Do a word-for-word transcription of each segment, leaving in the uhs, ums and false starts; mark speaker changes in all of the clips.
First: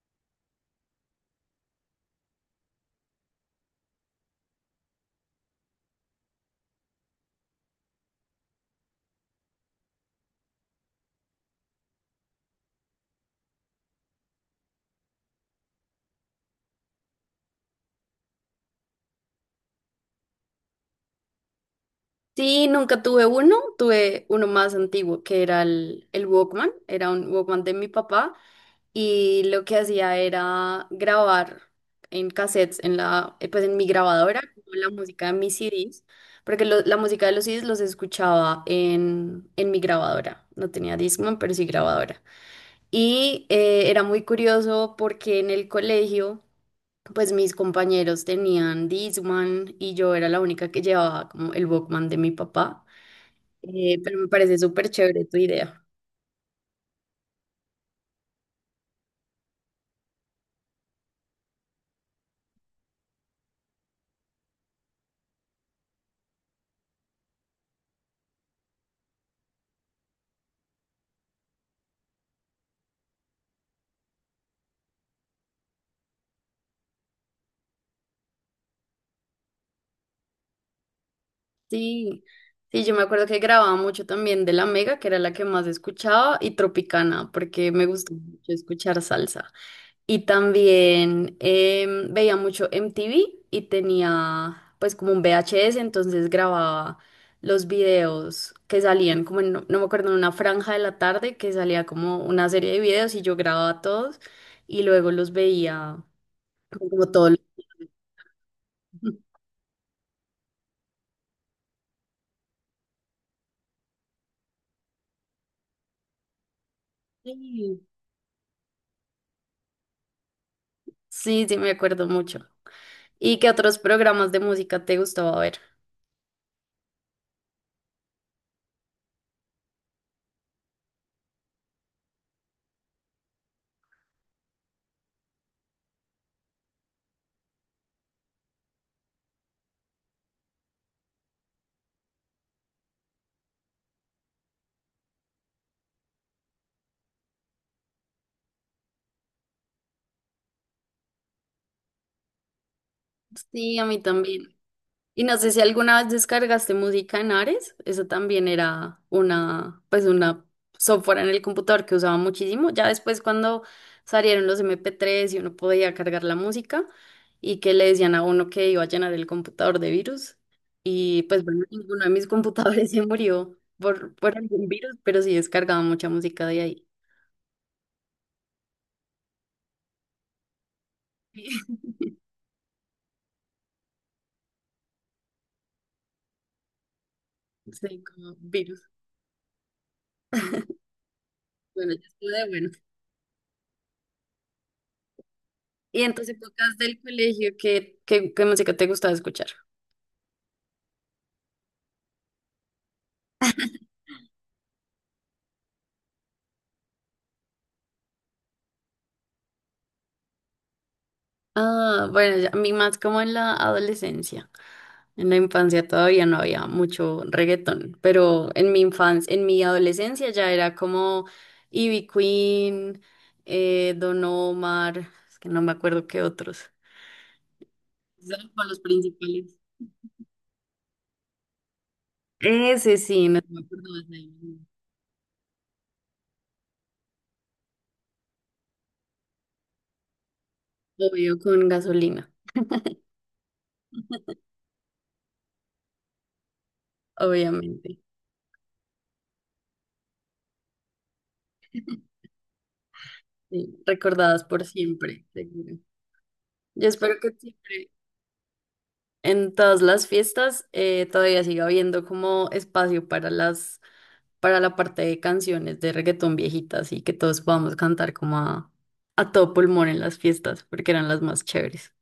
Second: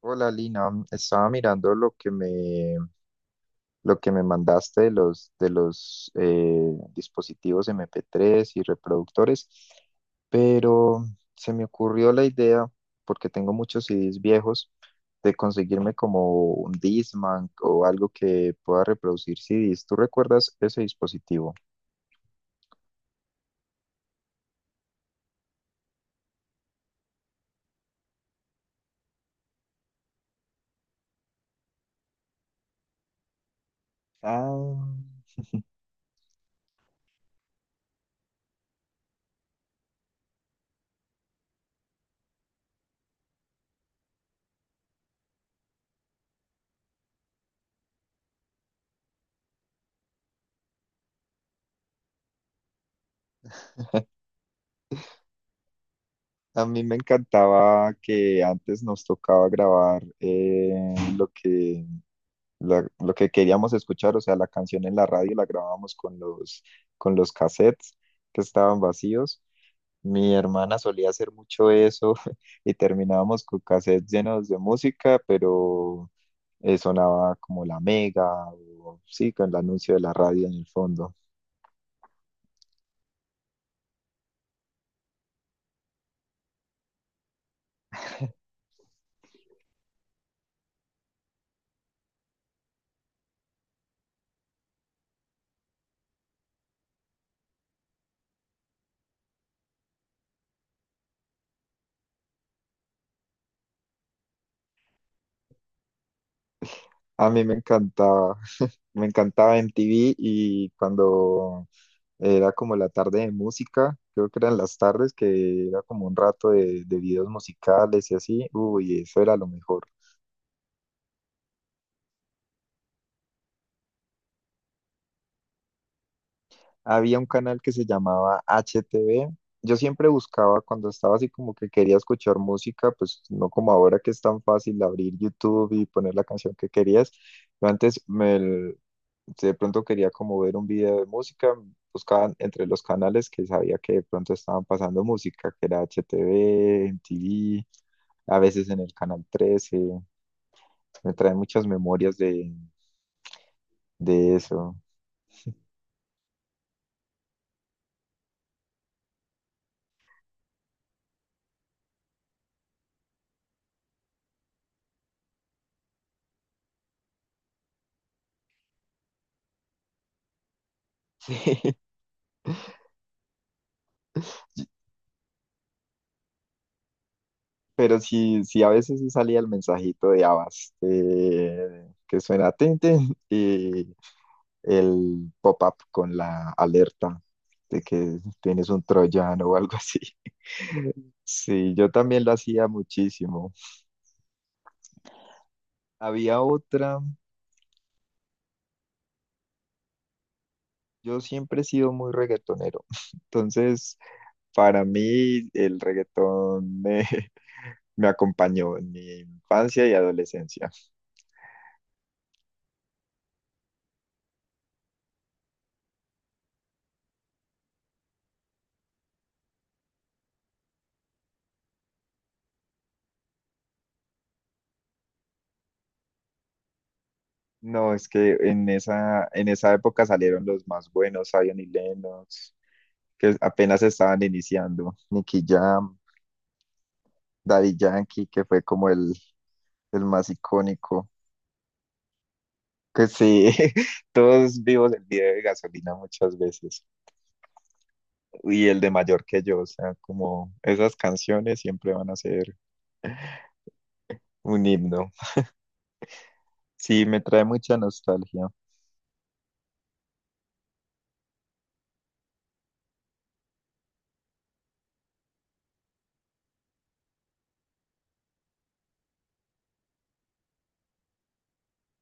Speaker 1: Hola Lina. Mm, estaba mirando lo que me, lo que me mandaste de los, de los eh, dispositivos M P tres y reproductores. Pero se me ocurrió la idea, porque tengo muchos C Ds viejos, de conseguirme como un Discman o algo que pueda reproducir C Ds. ¿Tú recuerdas ese dispositivo?
Speaker 2: Sí, nunca tuve uno. Tuve uno más antiguo que era el, el Walkman. Era un Walkman de mi papá y lo que hacía era grabar en cassettes, en la, eh, pues en mi grabadora, como
Speaker 1: Ah,
Speaker 2: la música de mis C Ds, porque lo- la música de los C Ds los escuchaba en, en mi grabadora. No tenía Discman, pero sí grabadora. Y eh, era muy curioso porque en el colegio pues mis compañeros tenían Discman y yo era la única que llevaba como el Walkman de mi papá. Eh, pero me parece súper chévere tu idea.
Speaker 1: a mí me encantaba que antes nos tocaba grabar eh, lo que la- lo que queríamos escuchar. O sea, la canción en la radio la grabábamos con los, con los cassettes que estaban vacíos. Mi hermana solía hacer mucho eso y terminábamos con cassettes llenos de música, pero eh, sonaba como la Mega, o sí, con el anuncio de la radio en el fondo.
Speaker 2: Sí, sí, yo me acuerdo que grababa mucho también de La Mega, que era la que más escuchaba, y Tropicana, porque me gusta mucho escuchar salsa. Y también em, veía mucho M T V y tenía pues como un V H S, entonces grababa los videos que salían, como en- no me acuerdo, en una franja de la tarde que salía como una serie de videos y yo grababa todos y luego los veía como
Speaker 1: A
Speaker 2: todos. los-
Speaker 1: mí me encantaba, me encantaba M T V. Y cuando Era como la tarde de música. Creo que eran las tardes, que era como un rato de, de videos musicales y así. Uy, eso era lo mejor.
Speaker 2: Sí, sí, me acuerdo mucho. ¿Y qué otros programas de música te gustaba ver?
Speaker 1: Había un canal que se llamaba H T V. Yo siempre buscaba cuando estaba así como que quería escuchar música, pues no como ahora que es tan fácil abrir YouTube y poner la canción que querías. Yo antes me, si de pronto quería como ver un video de música, buscaban entre los canales que sabía que de pronto estaban pasando música, que era H T V, M T V. A veces en el Canal trece, me trae muchas memorias de,
Speaker 2: Sí, a mí
Speaker 1: de
Speaker 2: también.
Speaker 1: eso.
Speaker 2: Y no sé si alguna vez descargaste música en Ares. Eso también era una, pues una software en el computador que usaba muchísimo. Ya después cuando salieron los m p tres y uno podía cargar la música y que le decían a uno que iba a llenar el computador de virus. Y pues bueno,
Speaker 1: Sí.
Speaker 2: ninguno de mis computadores se murió por, por algún virus, pero sí descargaba mucha música de ahí.
Speaker 1: Pero sí, sí, a veces sí salía el mensajito de Avas, eh, que suena tinte y el pop-up con la alerta de
Speaker 2: Sí,
Speaker 1: que
Speaker 2: como
Speaker 1: tienes un
Speaker 2: virus.
Speaker 1: troyano o algo así. Sí, yo
Speaker 2: Bueno, ya
Speaker 1: también
Speaker 2: estuvo
Speaker 1: lo
Speaker 2: de
Speaker 1: hacía
Speaker 2: bueno.
Speaker 1: muchísimo.
Speaker 2: Y en tus
Speaker 1: Había
Speaker 2: épocas del
Speaker 1: otra,
Speaker 2: colegio, ¿qué, qué, qué música te gustaba escuchar?
Speaker 1: yo siempre he sido muy reggaetonero, entonces para mí el reggaetón eh, me acompañó en mi infancia y adolescencia.
Speaker 2: Ah, bueno, ya- a mí más como en la adolescencia. En la infancia todavía no había mucho reggaetón, pero en mi infancia, en mi adolescencia ya era como Ivy Queen, eh, Don Omar, es que no me acuerdo qué otros.
Speaker 1: No, es
Speaker 2: Esos
Speaker 1: que
Speaker 2: eran como
Speaker 1: en
Speaker 2: los
Speaker 1: esa, en
Speaker 2: principales.
Speaker 1: esa época salieron los más buenos: Zion y Lennox,
Speaker 2: Ese sí,
Speaker 1: que
Speaker 2: no me acuerdo
Speaker 1: apenas
Speaker 2: más de
Speaker 1: estaban
Speaker 2: ellos.
Speaker 1: iniciando, Nicky Jam, Daddy Yankee, que fue como el, el más icónico.
Speaker 2: Obvio, con gasolina,
Speaker 1: Que sí, todos vivos el video de gasolina muchas veces.
Speaker 2: obviamente.
Speaker 1: Y el de mayor que yo, o sea, como esas canciones siempre van a ser
Speaker 2: Sí, recordadas por
Speaker 1: un himno.
Speaker 2: siempre, seguro. Yo
Speaker 1: Sí,
Speaker 2: espero
Speaker 1: me
Speaker 2: que
Speaker 1: trae mucha
Speaker 2: siempre
Speaker 1: nostalgia.
Speaker 2: en todas las fiestas eh, todavía siga habiendo como espacio para las, para la parte de canciones de reggaetón viejitas y que todos podamos cantar como a, a todo pulmón en las fiestas, porque eran las más chéveres.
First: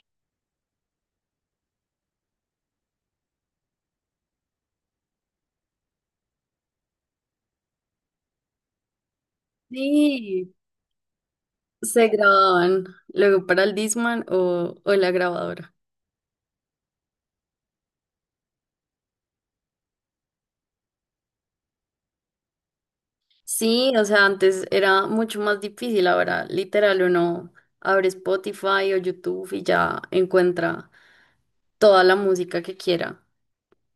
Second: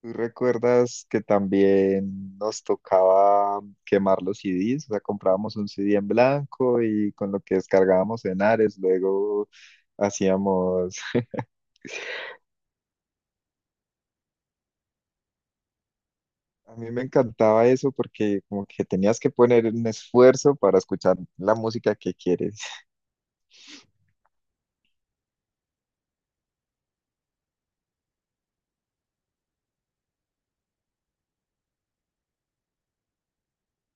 Speaker 1: ¿Tú recuerdas que también nos tocaba quemar los C Ds? O sea, comprábamos un C D en blanco y con lo que descargábamos en Ares, luego
Speaker 2: Sí,
Speaker 1: hacíamos...
Speaker 2: se grababan luego para el Discman o, o la grabadora.
Speaker 1: A mí me encantaba eso porque como que tenías que poner un esfuerzo para escuchar la música que quieres.
Speaker 2: Sí, o sea, antes era mucho más difícil, ahora literal uno abre Spotify o YouTube y ya encuentra toda la música que quiera.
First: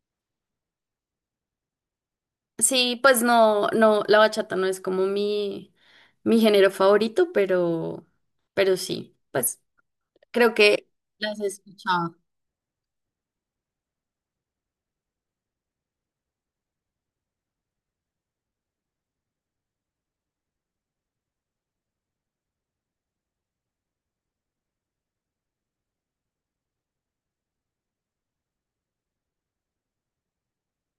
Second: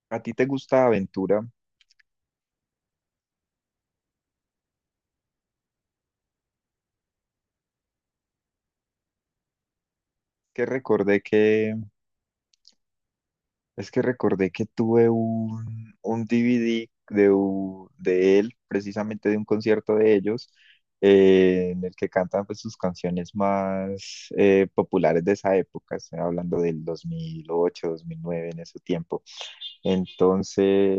Speaker 1: ¿A ti te gusta Aventura?
Speaker 2: Sí, pues no, no, la bachata no es como mi, mi género favorito, pero, pero sí, pues creo
Speaker 1: Que
Speaker 2: que
Speaker 1: recordé
Speaker 2: las he
Speaker 1: que
Speaker 2: escuchado.
Speaker 1: Es que recordé que tuve un, un D V D de, u- de él, precisamente de un concierto de ellos, eh, en el que cantan, pues, sus canciones más eh, populares de esa época. Estoy hablando del dos mil ocho, dos mil nueve, en ese tiempo. Entonces,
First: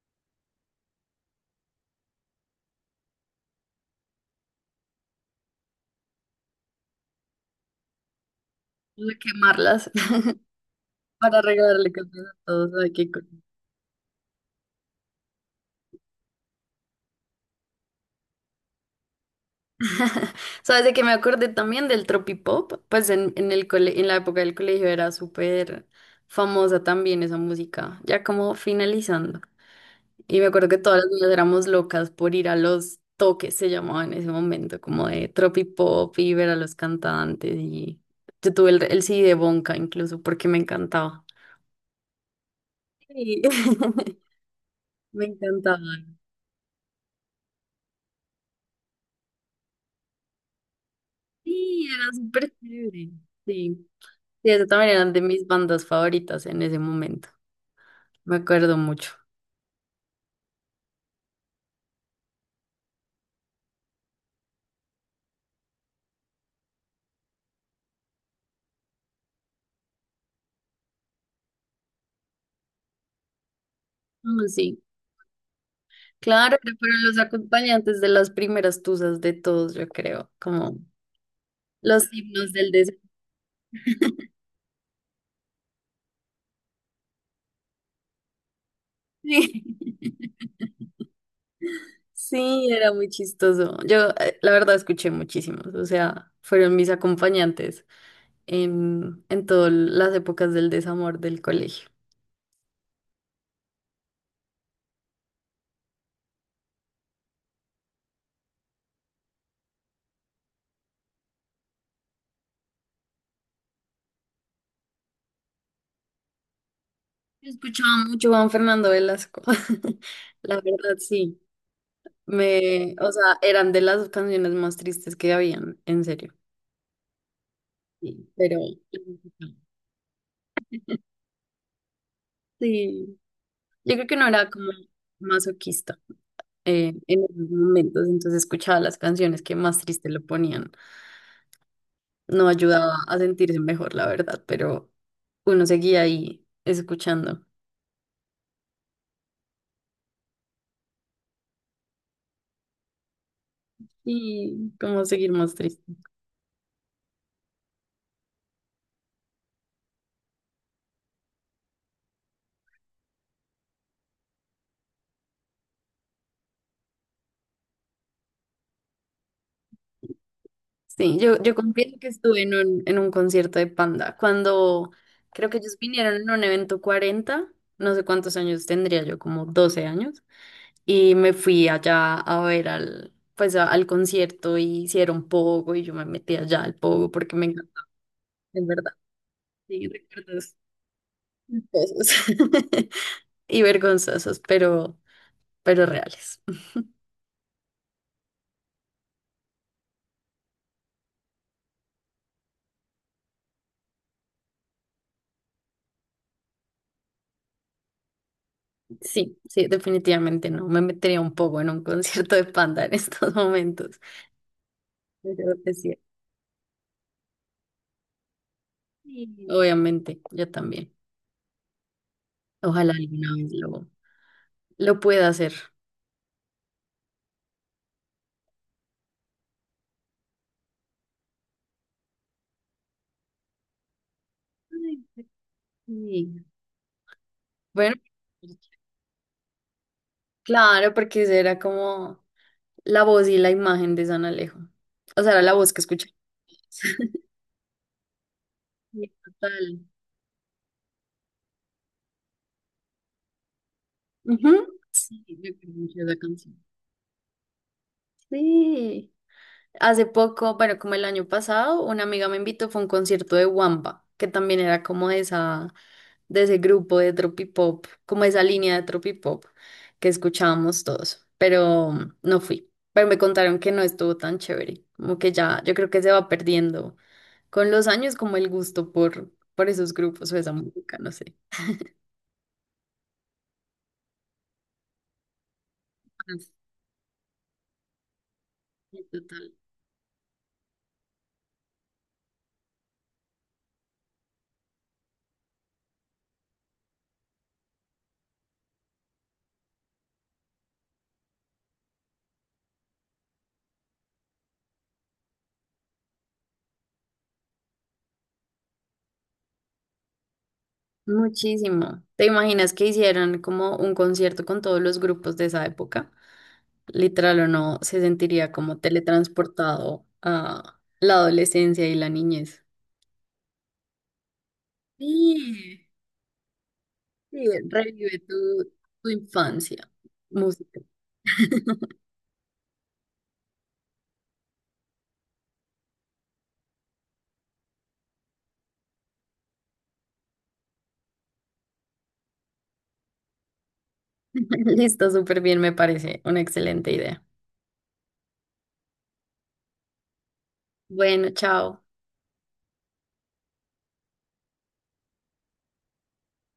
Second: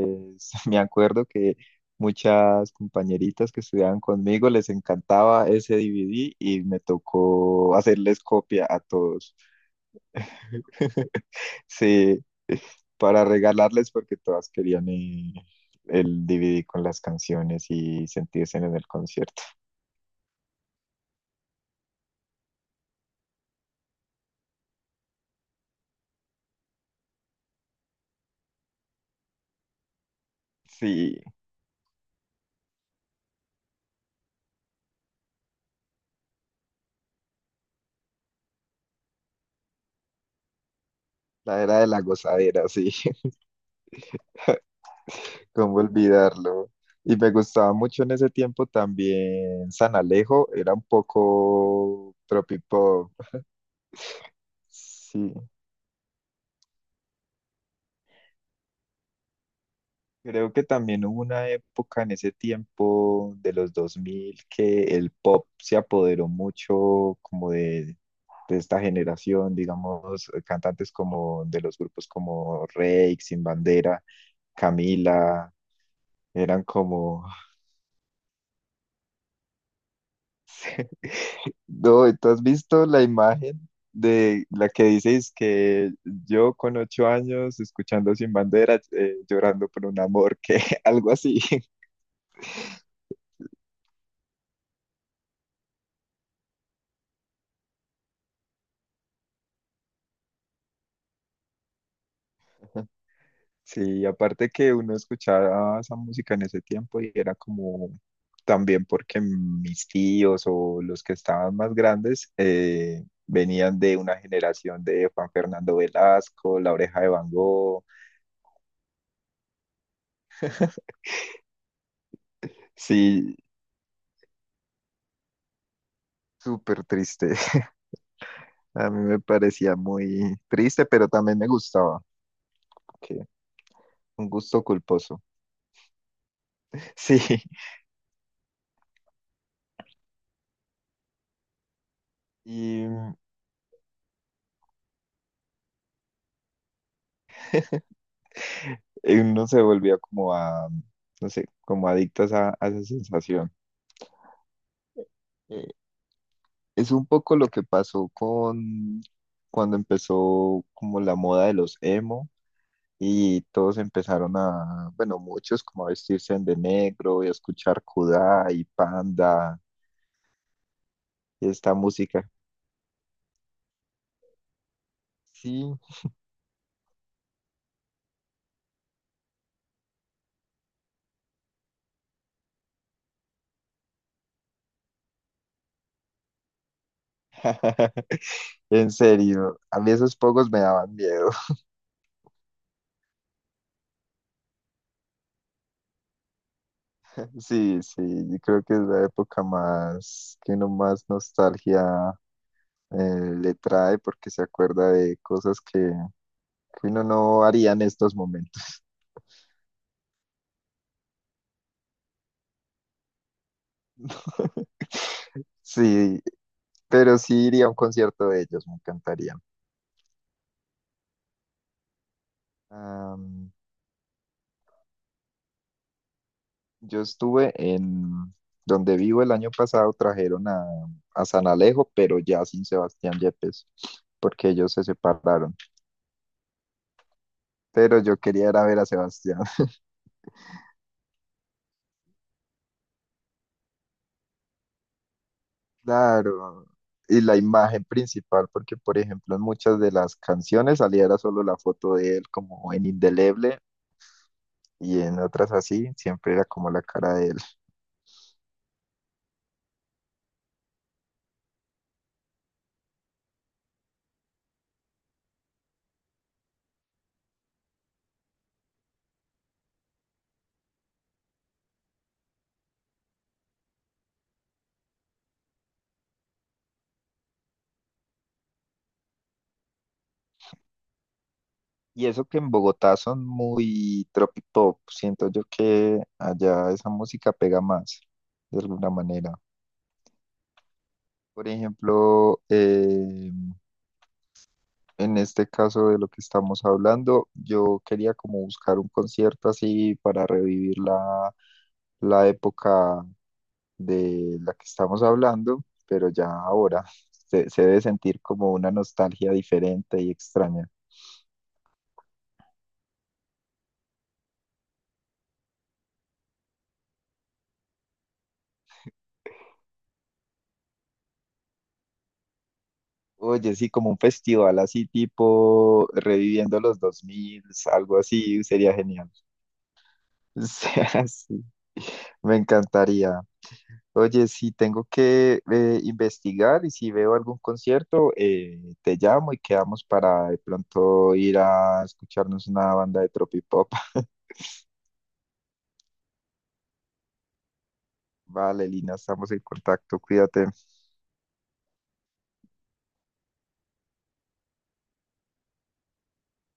Speaker 1: me acuerdo que muchas compañeritas que estudiaban conmigo les encantaba ese D V D y me tocó hacerles copia a
Speaker 2: Voy a
Speaker 1: todos.
Speaker 2: quemarlas para regalarle
Speaker 1: Sí,
Speaker 2: canciones a todos. Ay, qué
Speaker 1: para
Speaker 2: cool.
Speaker 1: regalarles porque todas querían eh, el D V D con las canciones y sentirse en el concierto.
Speaker 2: Sabes de que me acordé también del tropipop, pues en, en el cole- en la época del colegio era súper famosa también esa música, ya como finalizando. Y me acuerdo que todas las
Speaker 1: Sí,
Speaker 2: niñas éramos locas por ir a los toques, se llamaba en ese momento, como de tropipop y ver a los cantantes. Y yo tuve el, el C D de Bonka incluso porque me encantaba.
Speaker 1: la era de la gozadera, sí,
Speaker 2: Sí. Me
Speaker 1: cómo
Speaker 2: encantaba.
Speaker 1: olvidarlo. Y me gustaba mucho en ese tiempo también San Alejo, era un
Speaker 2: Sí, era
Speaker 1: poco
Speaker 2: súper chévere.
Speaker 1: tropipop.
Speaker 2: Sí. Sí, esas también eran de
Speaker 1: Sí,
Speaker 2: mis bandas favoritas en ese momento. Me acuerdo mucho.
Speaker 1: creo que también hubo una época en ese tiempo de los dos mil que el pop se apoderó mucho como de de esta generación, digamos, eh, cantantes como de los grupos como Reik, Sin Bandera,
Speaker 2: Mm, Sí,
Speaker 1: Camila,
Speaker 2: claro,
Speaker 1: eran
Speaker 2: pero fueron los
Speaker 1: como,
Speaker 2: acompañantes de las primeras tuzas de todos, yo creo, como los
Speaker 1: no, ¿tú has
Speaker 2: himnos del
Speaker 1: visto
Speaker 2: deseo.
Speaker 1: la imagen de la que dices que yo con ocho años escuchando Sin Bandera, eh,
Speaker 2: Sí.
Speaker 1: llorando por un amor, que algo así?
Speaker 2: Sí, era muy chistoso. Yo, eh, la verdad, escuché muchísimos, o sea, fueron mis acompañantes en, en todas las épocas del desamor del colegio.
Speaker 1: Sí, aparte que uno escuchaba esa música en ese tiempo y era como también porque mis tíos o los que estaban más grandes eh, venían de una generación de Juan Fernando Velasco, La Oreja de Van
Speaker 2: Yo
Speaker 1: Gogh.
Speaker 2: escuchaba mucho Juan Fernando Velasco, la verdad, sí. Me, o sea,
Speaker 1: Sí,
Speaker 2: eran de las canciones más tristes que habían, en serio.
Speaker 1: súper triste.
Speaker 2: Sí, pero
Speaker 1: A mí me parecía muy triste, pero también me gustaba, que
Speaker 2: sí, yo creo que no
Speaker 1: un
Speaker 2: era
Speaker 1: gusto
Speaker 2: como
Speaker 1: culposo.
Speaker 2: masoquista eh, en
Speaker 1: Sí,
Speaker 2: esos momentos, entonces escuchaba las canciones que más triste lo ponían. No
Speaker 1: y,
Speaker 2: ayudaba a sentirse mejor, la verdad, pero uno seguía ahí escuchando
Speaker 1: y uno se volvía como a, no sé, como adicto a, esa, a esa sensación.
Speaker 2: y como seguir más triste.
Speaker 1: Es un poco lo que pasó con cuando empezó como la moda de los emo y todos empezaron a, bueno, muchos como a vestirse de negro y a escuchar Kudai, y Panda
Speaker 2: Sí, yo,
Speaker 1: y
Speaker 2: yo
Speaker 1: esta
Speaker 2: confieso que
Speaker 1: música.
Speaker 2: estuve en un, en un concierto de Panda cuando creo que ellos
Speaker 1: Sí,
Speaker 2: vinieron en un evento cuarenta, no sé cuántos años tendría yo, como doce años, y me fui allá a ver al, pues a- al concierto y hicieron pogo y yo me metí allá al pogo porque me encantó, en
Speaker 1: en
Speaker 2: verdad.
Speaker 1: serio, a
Speaker 2: Sí,
Speaker 1: mí esos pocos
Speaker 2: recuerdos
Speaker 1: me daban miedo.
Speaker 2: culposos y vergonzosos, pero, pero reales.
Speaker 1: Sí, sí, yo creo que es la época más que uno más nostalgia eh, le trae porque se acuerda de cosas que, que uno no haría en estos momentos.
Speaker 2: Sí, sí, definitivamente no, me metería un poco en un concierto de Panda en estos momentos. Yo creo que sí.
Speaker 1: Sí, pero sí iría a un concierto de ellos, me
Speaker 2: Sí.
Speaker 1: encantaría.
Speaker 2: Obviamente, yo también. Ojalá alguna vez
Speaker 1: Am,
Speaker 2: lo, lo pueda hacer.
Speaker 1: yo estuve en donde vivo el año pasado, trajeron a, a San Alejo, pero ya sin Sebastián Yepes, porque ellos se
Speaker 2: Ay, pues
Speaker 1: separaron.
Speaker 2: sí. Bueno,
Speaker 1: Pero yo quería ir a ver a Sebastián,
Speaker 2: claro, porque esa era como la voz y la imagen de San Alejo. O sea, era la voz que escuché.
Speaker 1: claro. Y la imagen principal, porque por
Speaker 2: Sí.
Speaker 1: ejemplo en
Speaker 2: Total.
Speaker 1: muchas de las canciones salía era solo la foto de él como en indeleble,
Speaker 2: Ujú.
Speaker 1: y en
Speaker 2: Sí, yo
Speaker 1: otras
Speaker 2: creo
Speaker 1: así,
Speaker 2: mucho de esa
Speaker 1: siempre era
Speaker 2: canción.
Speaker 1: como la cara de él.
Speaker 2: Sí. Hace poco, bueno, como el año pasado, una amiga me invitó, fue a un concierto de Wamba, que también era como de esa, de ese grupo de tropipop, como esa línea de tropipop que escuchábamos todos, pero mm, no fui. Pero me contaron que no estuvo tan chévere, como que ya, yo creo que se va perdiendo con los años como el gusto por, por esos grupos o esa música, no sé.
Speaker 1: Y eso que en Bogotá son muy tropipop, siento yo que
Speaker 2: Ah,
Speaker 1: allá esa música pega más, de alguna
Speaker 2: sí,
Speaker 1: manera.
Speaker 2: total.
Speaker 1: Por ejemplo, eh, en este caso de lo que estamos hablando, yo quería como buscar un concierto así para revivir la, la época de la que estamos hablando, pero ya ahora se, se debe sentir como una nostalgia diferente y extraña.
Speaker 2: Muchísimo. ¿Te imaginas que hicieran como un concierto con todos los grupos de esa época? Literal o no, se sentiría como teletransportado a la adolescencia y la niñez.
Speaker 1: Oye, sí, como un festival así
Speaker 2: Sí,
Speaker 1: tipo reviviendo los dos mil,
Speaker 2: sí,
Speaker 1: algo
Speaker 2: revive tu,
Speaker 1: así, sería
Speaker 2: tu
Speaker 1: genial.
Speaker 2: infancia.
Speaker 1: O
Speaker 2: Música.
Speaker 1: sea, sí, me encantaría. Oye, si tengo que eh, investigar y si veo algún concierto, eh, te llamo y quedamos para de pronto ir a escucharnos una banda de tropipop.
Speaker 2: Listo, súper bien, me parece una excelente idea.
Speaker 1: Vale, Lina, estamos en contacto, cuídate.
Speaker 2: Bueno, chao.